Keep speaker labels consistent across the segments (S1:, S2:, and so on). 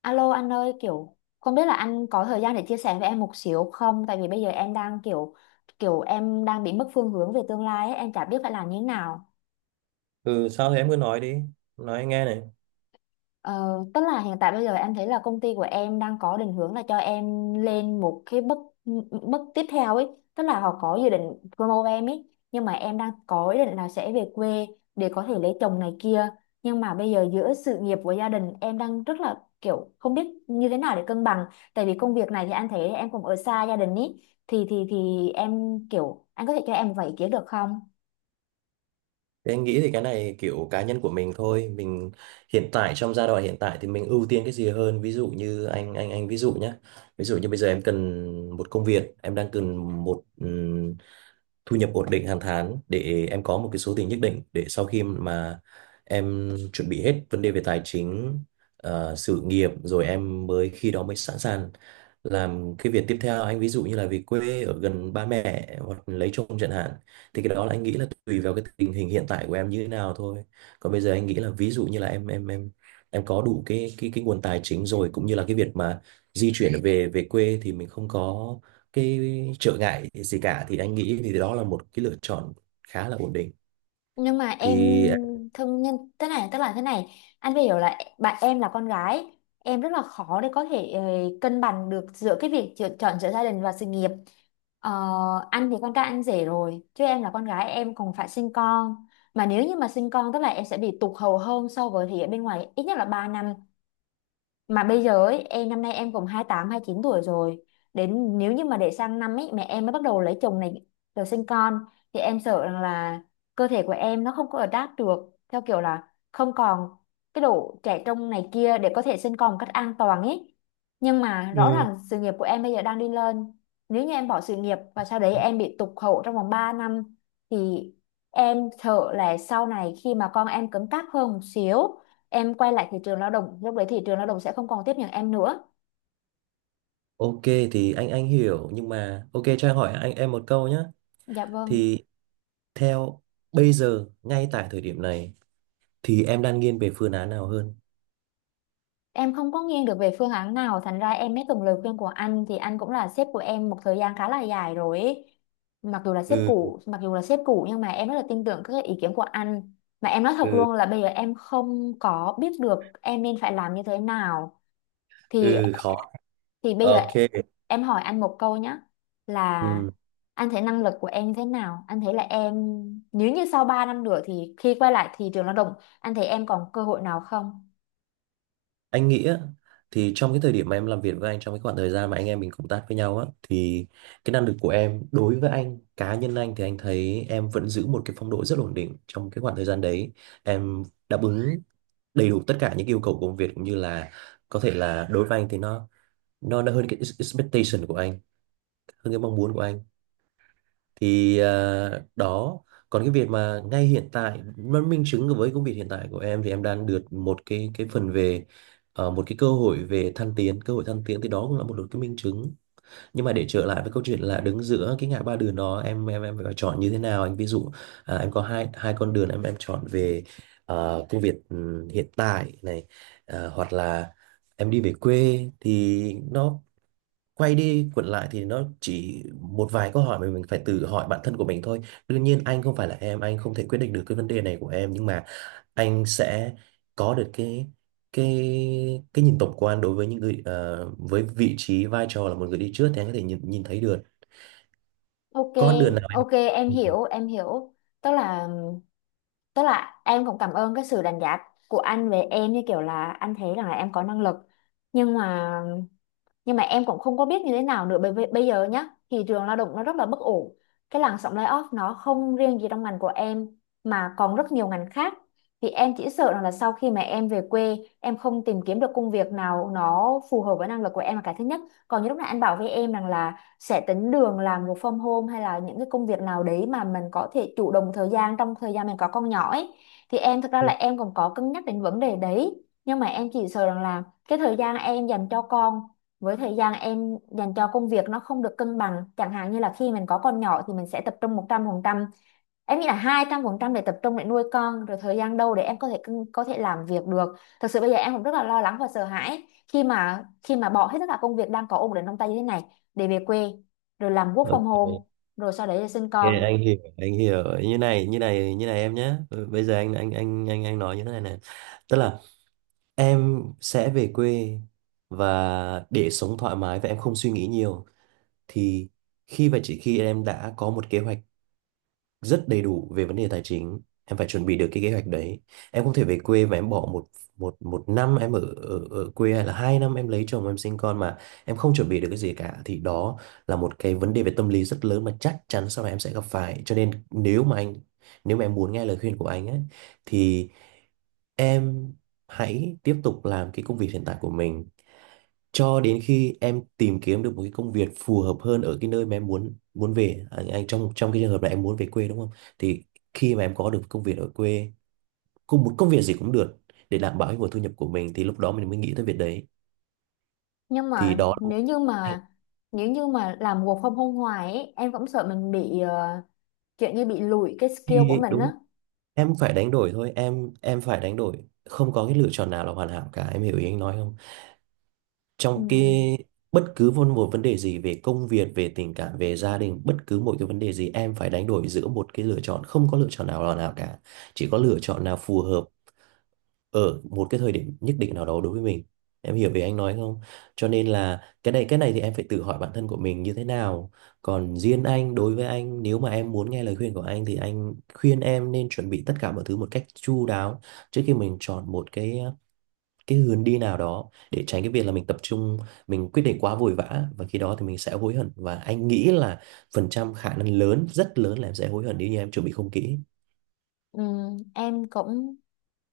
S1: Alo anh ơi, kiểu không biết là anh có thời gian để chia sẻ với em một xíu không? Tại vì bây giờ em đang kiểu kiểu em đang bị mất phương hướng về tương lai ấy, em chả biết phải làm như thế nào.
S2: Ừ, sao thế em cứ nói đi, nói anh nghe này.
S1: Ờ, Tức là hiện tại bây giờ em thấy là công ty của em đang có định hướng là cho em lên một cái bước bước tiếp theo ấy, tức là họ có dự định promote em ấy, nhưng mà em đang có ý định là sẽ về quê để có thể lấy chồng này kia, nhưng mà bây giờ giữa sự nghiệp của gia đình em đang rất là kiểu không biết như thế nào để cân bằng, tại vì công việc này thì anh thấy em cũng ở xa gia đình ý, thì em kiểu anh có thể cho em một vài ý kiến được không?
S2: Thì anh nghĩ thì cái này kiểu cá nhân của mình thôi. Mình hiện tại trong giai đoạn hiện tại thì mình ưu tiên cái gì hơn. Ví dụ như anh ví dụ nhé. Ví dụ như bây giờ em cần một công việc, em đang cần một thu nhập ổn định hàng tháng để em có một cái số tiền nhất định để sau khi mà em chuẩn bị hết vấn đề về tài chính, sự nghiệp rồi em mới khi đó mới sẵn sàng làm cái việc tiếp theo. Anh ví dụ như là về quê ở gần ba mẹ hoặc lấy chồng chẳng hạn, thì cái đó là anh nghĩ là tùy vào cái tình hình hiện tại của em như thế nào thôi. Còn bây giờ anh nghĩ là ví dụ như là em em có đủ cái cái nguồn tài chính rồi, cũng như là cái việc mà di chuyển về về quê thì mình không có cái trở ngại gì cả, thì anh nghĩ thì đó là một cái lựa chọn khá là ổn định
S1: Nhưng mà em
S2: thì.
S1: thương nhân thế này, tức là thế này, anh phải hiểu là bạn em là con gái, em rất là khó để có thể cân bằng được giữa cái việc chọn chọn giữa gia đình và sự nghiệp. ờ, anh thì con trai anh rể rồi, chứ em là con gái em còn phải sinh con, mà nếu như mà sinh con tức là em sẽ bị tụt hậu hơn so với thì ở bên ngoài ít nhất là 3 năm. Mà bây giờ ấy, em năm nay em cũng 28 29 tuổi rồi, đến nếu như mà để sang năm ấy mẹ em mới bắt đầu lấy chồng này rồi sinh con, thì em sợ rằng là cơ thể của em nó không có adapt được theo kiểu là không còn cái độ trẻ trung này kia để có thể sinh con một cách an toàn ấy. Nhưng mà rõ
S2: Ừ.
S1: ràng sự nghiệp của em bây giờ đang đi lên, nếu như em bỏ sự nghiệp và sau đấy em bị tụt hậu trong vòng 3 năm thì em sợ là sau này khi mà con em cứng cáp hơn một xíu, em quay lại thị trường lao động, lúc đấy thị trường lao động sẽ không còn tiếp nhận em nữa.
S2: Ok, thì anh hiểu nhưng mà ok cho anh hỏi anh em một câu nhé.
S1: Dạ vâng,
S2: Thì theo bây giờ ngay tại thời điểm này thì em đang nghiêng về phương án nào hơn?
S1: em không có nghiêng được về phương án nào, thành ra em mới cần lời khuyên của anh, thì anh cũng là sếp của em một thời gian khá là dài rồi ấy. Mặc dù là sếp
S2: Ừ.
S1: cũ mặc dù là sếp cũ nhưng mà em rất là tin tưởng các ý kiến của anh, mà em nói thật
S2: Ừ.
S1: luôn là bây giờ em không có biết được em nên phải làm như thế nào. thì
S2: Ừ, khó.
S1: Thì bây giờ
S2: Ok.
S1: em hỏi anh một câu nhé, là
S2: Ừ.
S1: anh thấy năng lực của em thế nào? Anh thấy là em, nếu như sau 3 năm nữa thì khi quay lại thị trường lao động, anh thấy em còn cơ hội nào không?
S2: Anh nghĩ á, thì trong cái thời điểm mà em làm việc với anh, trong cái khoảng thời gian mà anh em mình cộng tác với nhau á, thì cái năng lực của em đối với anh, cá nhân anh thì anh thấy em vẫn giữ một cái phong độ rất ổn định trong cái khoảng thời gian đấy. Em đáp ứng đầy đủ tất cả những yêu cầu của công việc, cũng như là có thể là đối với anh thì nó nó hơn cái expectation của anh, hơn cái mong muốn của anh. Thì à, đó. Còn cái việc mà ngay hiện tại mà minh chứng với công việc hiện tại của em thì em đang được một cái phần về, một cái cơ hội về thăng tiến, cơ hội thăng tiến, thì đó cũng là một cái minh chứng. Nhưng mà để trở lại với câu chuyện là đứng giữa cái ngã ba đường đó, em phải chọn như thế nào. Anh ví dụ, à, em có hai hai con đường, em chọn về, công việc hiện tại này, hoặc là em đi về quê, thì nó quay đi quẩn lại thì nó chỉ một vài câu hỏi mà mình phải tự hỏi bản thân của mình thôi. Đương nhiên anh không phải là em, anh không thể quyết định được cái vấn đề này của em, nhưng mà anh sẽ có được cái cái nhìn tổng quan đối với những người, với vị trí vai trò là một người đi trước thì anh có thể nhìn nhìn thấy được
S1: Ok,
S2: con đường nào.
S1: ok, em hiểu, em hiểu. Tức là tức là em cũng cảm ơn cái sự đánh giá của anh về em, như kiểu là anh thấy rằng là em có năng lực. Nhưng mà nhưng mà em cũng không có biết như thế nào nữa, bởi vì bây giờ nhá, thị trường lao động nó rất là bất ổn, cái làn sóng layoff nó không riêng gì trong ngành của em mà còn rất nhiều ngành khác, thì em chỉ sợ rằng là sau khi mà em về quê em không tìm kiếm được công việc nào nó phù hợp với năng lực của em là cái thứ nhất. Còn như lúc nãy anh bảo với em rằng là sẽ tính đường làm một from home hay là những cái công việc nào đấy mà mình có thể chủ động thời gian trong thời gian mình có con nhỏ ấy, thì em thực ra là em còn có cân nhắc đến vấn đề đấy, nhưng mà em chỉ sợ rằng là cái thời gian em dành cho con với thời gian em dành cho công việc nó không được cân bằng, chẳng hạn như là khi mình có con nhỏ thì mình sẽ tập trung 100%, em nghĩ là 200% để tập trung để nuôi con, rồi thời gian đâu để em có thể cân- có thể làm việc được. Thực sự bây giờ em cũng rất là lo lắng và sợ hãi khi mà bỏ hết tất cả công việc đang có ổn định trong tay như thế này để về quê, rồi làm work from
S2: Ok,
S1: home, rồi sau đấy là sinh
S2: ok,
S1: con.
S2: anh hiểu, anh hiểu. Như này, như này, như này em nhé. Bây giờ anh nói như thế này này. Tức là em sẽ về quê và để sống thoải mái và em không suy nghĩ nhiều thì khi và chỉ khi em đã có một kế hoạch rất đầy đủ về vấn đề tài chính. Em phải chuẩn bị được cái kế hoạch đấy. Em không thể về quê và em bỏ một một một năm em ở, ở quê hay là hai năm em lấy chồng em sinh con mà em không chuẩn bị được cái gì cả, thì đó là một cái vấn đề về tâm lý rất lớn mà chắc chắn sau này em sẽ gặp phải. Cho nên nếu mà nếu mà em muốn nghe lời khuyên của anh ấy thì em hãy tiếp tục làm cái công việc hiện tại của mình cho đến khi em tìm kiếm được một cái công việc phù hợp hơn ở cái nơi mà em muốn muốn về. À, anh trong trong cái trường hợp này em muốn về quê đúng không, thì khi mà em có được công việc ở quê, cùng một công việc gì cũng được, để đảm bảo cái nguồn thu nhập của mình thì lúc đó mình mới nghĩ tới việc đấy.
S1: nhưng
S2: Thì
S1: mà
S2: đó là một
S1: nếu như
S2: cái,
S1: mà nếu như mà làm work from home hoài ấy, em cũng sợ mình bị kiểu như bị lùi cái skill của
S2: khi-
S1: mình
S2: đúng,
S1: á.
S2: em phải đánh đổi thôi, em phải đánh đổi. Không có cái lựa chọn nào là hoàn hảo cả. Em hiểu ý anh nói không?
S1: Ừ.
S2: Trong cái bất cứ một, một vấn đề gì về công việc, về tình cảm, về gia đình, bất cứ một cái vấn đề gì em phải đánh đổi giữa một cái lựa chọn, không có lựa chọn nào là nào cả, chỉ có lựa chọn nào phù hợp ở một cái thời điểm nhất định nào đó đối với mình. Em hiểu về anh nói không? Cho nên là cái này thì em phải tự hỏi bản thân của mình như thế nào. Còn riêng anh, đối với anh, nếu mà em muốn nghe lời khuyên của anh thì anh khuyên em nên chuẩn bị tất cả mọi thứ một cách chu đáo trước khi mình chọn một cái hướng đi nào đó, để tránh cái việc là mình tập trung mình quyết định quá vội vã và khi đó thì mình sẽ hối hận. Và anh nghĩ là phần trăm khả năng lớn, rất lớn là em sẽ hối hận nếu như em chuẩn bị không kỹ.
S1: Ừ, em cũng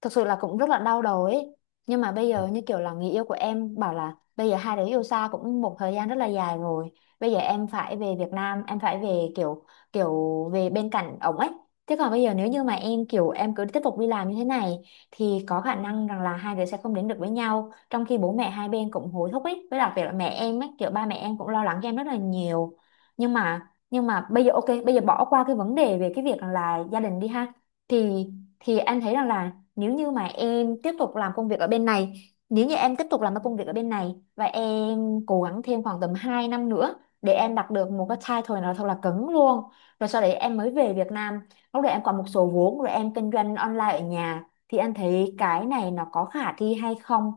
S1: thực sự là cũng rất là đau đầu ấy, nhưng mà bây giờ như kiểu là người yêu của em bảo là bây giờ hai đứa yêu xa cũng một thời gian rất là dài rồi, bây giờ em phải về Việt Nam, em phải về kiểu kiểu về bên cạnh ổng ấy. Thế còn bây giờ nếu như mà em kiểu em cứ tiếp tục đi làm như thế này thì có khả năng rằng là hai đứa sẽ không đến được với nhau, trong khi bố mẹ hai bên cũng hối thúc ấy, với đặc biệt là mẹ em ấy, kiểu ba mẹ em cũng lo lắng cho em rất là nhiều. Nhưng mà bây giờ ok, bây giờ bỏ qua cái vấn đề về cái việc là gia đình đi ha, thì thì em thấy rằng là nếu như mà em tiếp tục làm công việc ở bên này, nếu như em tiếp tục làm cái công việc ở bên này và em cố gắng thêm khoảng tầm 2 năm nữa để em đạt được một cái title nào thật là cứng luôn, rồi sau đấy em mới về Việt Nam, lúc đấy em còn một số vốn rồi em kinh doanh online ở nhà, thì anh thấy cái này nó có khả thi hay không?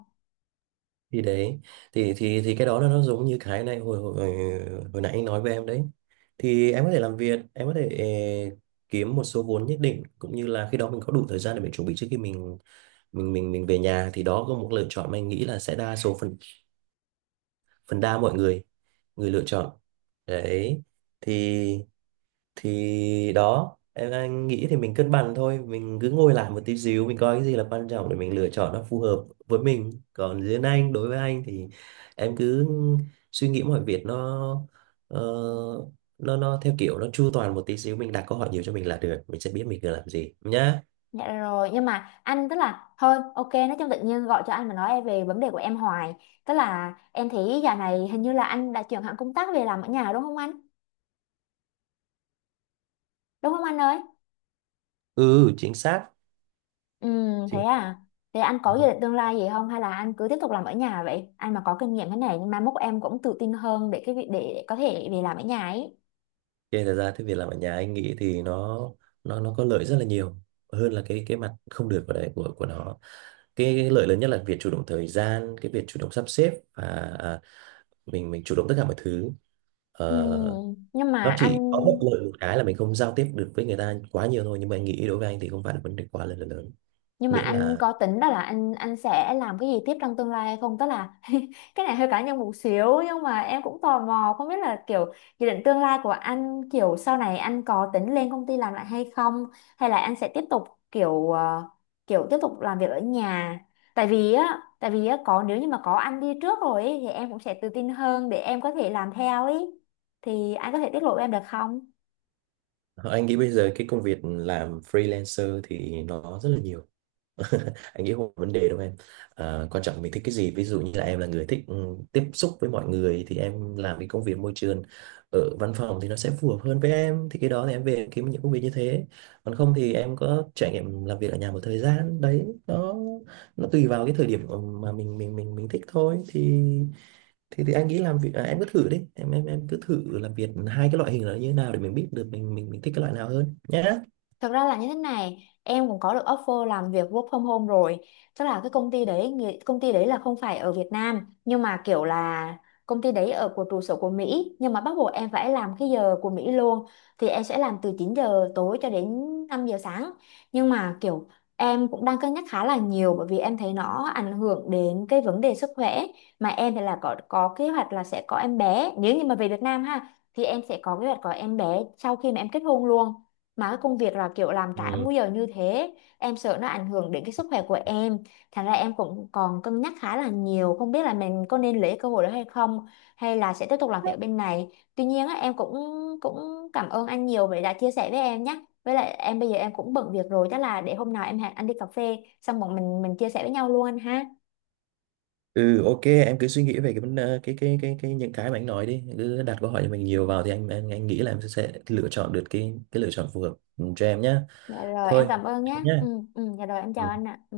S2: Thì đấy, thì cái đó là nó giống như cái này hồi hồi hồi nãy anh nói với em đấy. Thì em có thể làm việc, em có thể kiếm một số vốn nhất định, cũng như là khi đó mình có đủ thời gian để mình chuẩn bị trước khi mình về nhà. Thì đó có một lựa chọn mà anh nghĩ là sẽ đa số phần, phần đa mọi người người lựa chọn đấy. thì thì đó em, anh nghĩ thì mình cân bằng thôi, mình cứ ngồi lại một tí xíu mình coi cái gì là quan trọng để mình lựa chọn nó phù hợp với mình. Còn riêng anh đối với anh thì em cứ suy nghĩ mọi việc nó, ờ, nó theo kiểu nó chu toàn một tí xíu, mình đặt câu hỏi nhiều cho mình là được, mình sẽ biết mình cần làm gì nhá.
S1: Dạ rồi, nhưng mà anh tức là thôi ok, nói chung tự nhiên gọi cho anh mà nói về vấn đề của em hoài, tức là em thấy giờ này hình như là anh đã chuyển hẳn công tác về làm ở nhà đúng không anh, đúng không anh ơi?
S2: Ừ, chính xác,
S1: Ừ, thế
S2: chính xác.
S1: à? Thế anh có dự định tương lai gì không, hay là anh cứ tiếp tục làm ở nhà vậy? Anh mà có kinh nghiệm cái này nhưng mai mốt em cũng tự tin hơn để cái việc để có thể về làm ở nhà ấy.
S2: Thế thật ra cái việc làm ở nhà anh nghĩ thì nó có lợi rất là nhiều hơn là cái mặt không được của đấy của nó. Cái lợi lớn nhất là việc chủ động thời gian, cái việc chủ động sắp xếp và, à, mình chủ động tất cả mọi thứ.
S1: Ừ,
S2: Ờ,
S1: nhưng mà
S2: nó
S1: anh
S2: chỉ có bất lợi một cái là mình không giao tiếp được với người ta quá nhiều thôi, nhưng mà anh nghĩ đối với anh thì không phải là vấn đề quá là lớn.
S1: nhưng mà
S2: Miễn
S1: anh
S2: là,
S1: có tính đó là anh sẽ làm cái gì tiếp trong tương lai hay không, tức là cái này hơi cá nhân một xíu nhưng mà em cũng tò mò không biết là kiểu dự định tương lai của anh, kiểu sau này anh có tính lên công ty làm lại hay không, hay là anh sẽ tiếp tục kiểu kiểu tiếp tục làm việc ở nhà. Tại vì á có, nếu như mà có anh đi trước rồi ấy, thì em cũng sẽ tự tin hơn để em có thể làm theo ấy, thì anh có thể tiết lộ em được không?
S2: anh nghĩ bây giờ cái công việc làm freelancer thì nó rất là nhiều. Anh nghĩ không có vấn đề đâu em. À, quan trọng mình thích cái gì. Ví dụ như là em là người thích tiếp xúc với mọi người thì em làm cái công việc môi trường ở văn phòng thì nó sẽ phù hợp hơn với em, thì cái đó thì em về em kiếm những công việc như thế. Còn không thì em có trải nghiệm làm việc ở nhà một thời gian đấy, nó tùy vào cái thời điểm mà mình thích thôi. Thì anh nghĩ làm việc, à, em cứ thử đi, em em cứ thử làm việc hai cái loại hình là như thế nào để mình biết được mình thích cái loại nào hơn nhé.
S1: Thật ra là như thế này, em cũng có được offer làm việc work from home rồi. Tức là cái công ty đấy, người- công ty đấy là không phải ở Việt Nam, nhưng mà kiểu là công ty đấy ở của trụ sở của Mỹ, nhưng mà bắt buộc em phải làm cái giờ của Mỹ luôn. Thì em sẽ làm từ 9 giờ tối cho đến 5 giờ sáng. Nhưng mà kiểu em cũng đang cân nhắc khá là nhiều, bởi vì em thấy nó ảnh hưởng đến cái vấn đề sức khỏe, mà em thì là có kế hoạch là sẽ có em bé, nếu như mà về Việt Nam ha thì em sẽ có kế hoạch có em bé sau khi mà em kết hôn luôn, mà cái công việc là kiểu làm trái
S2: Ừ.
S1: múi giờ như thế, em sợ nó ảnh hưởng đến cái sức khỏe của em, thành ra em cũng còn cân nhắc khá là nhiều không biết là mình có nên lấy cơ hội đó hay không, hay là sẽ tiếp tục làm việc bên này. Tuy nhiên á, em cũng cũng cảm ơn anh nhiều vì đã chia sẻ với em nhé, với lại em bây giờ em cũng bận việc rồi, chắc là để hôm nào em hẹn anh đi cà phê xong bọn mình chia sẻ với nhau luôn anh ha.
S2: Ừ, ok em cứ suy nghĩ về cái vấn, cái những cái mà anh nói đi, cứ đặt câu hỏi cho mình nhiều vào, thì anh nghĩ là em sẽ lựa chọn được cái lựa chọn phù hợp cho em nhá.
S1: Dạ rồi, em
S2: Thôi
S1: cảm ơn nhé.
S2: nhé.
S1: Ừ. Ừ. Dạ rồi, em chào anh ạ. Ừ.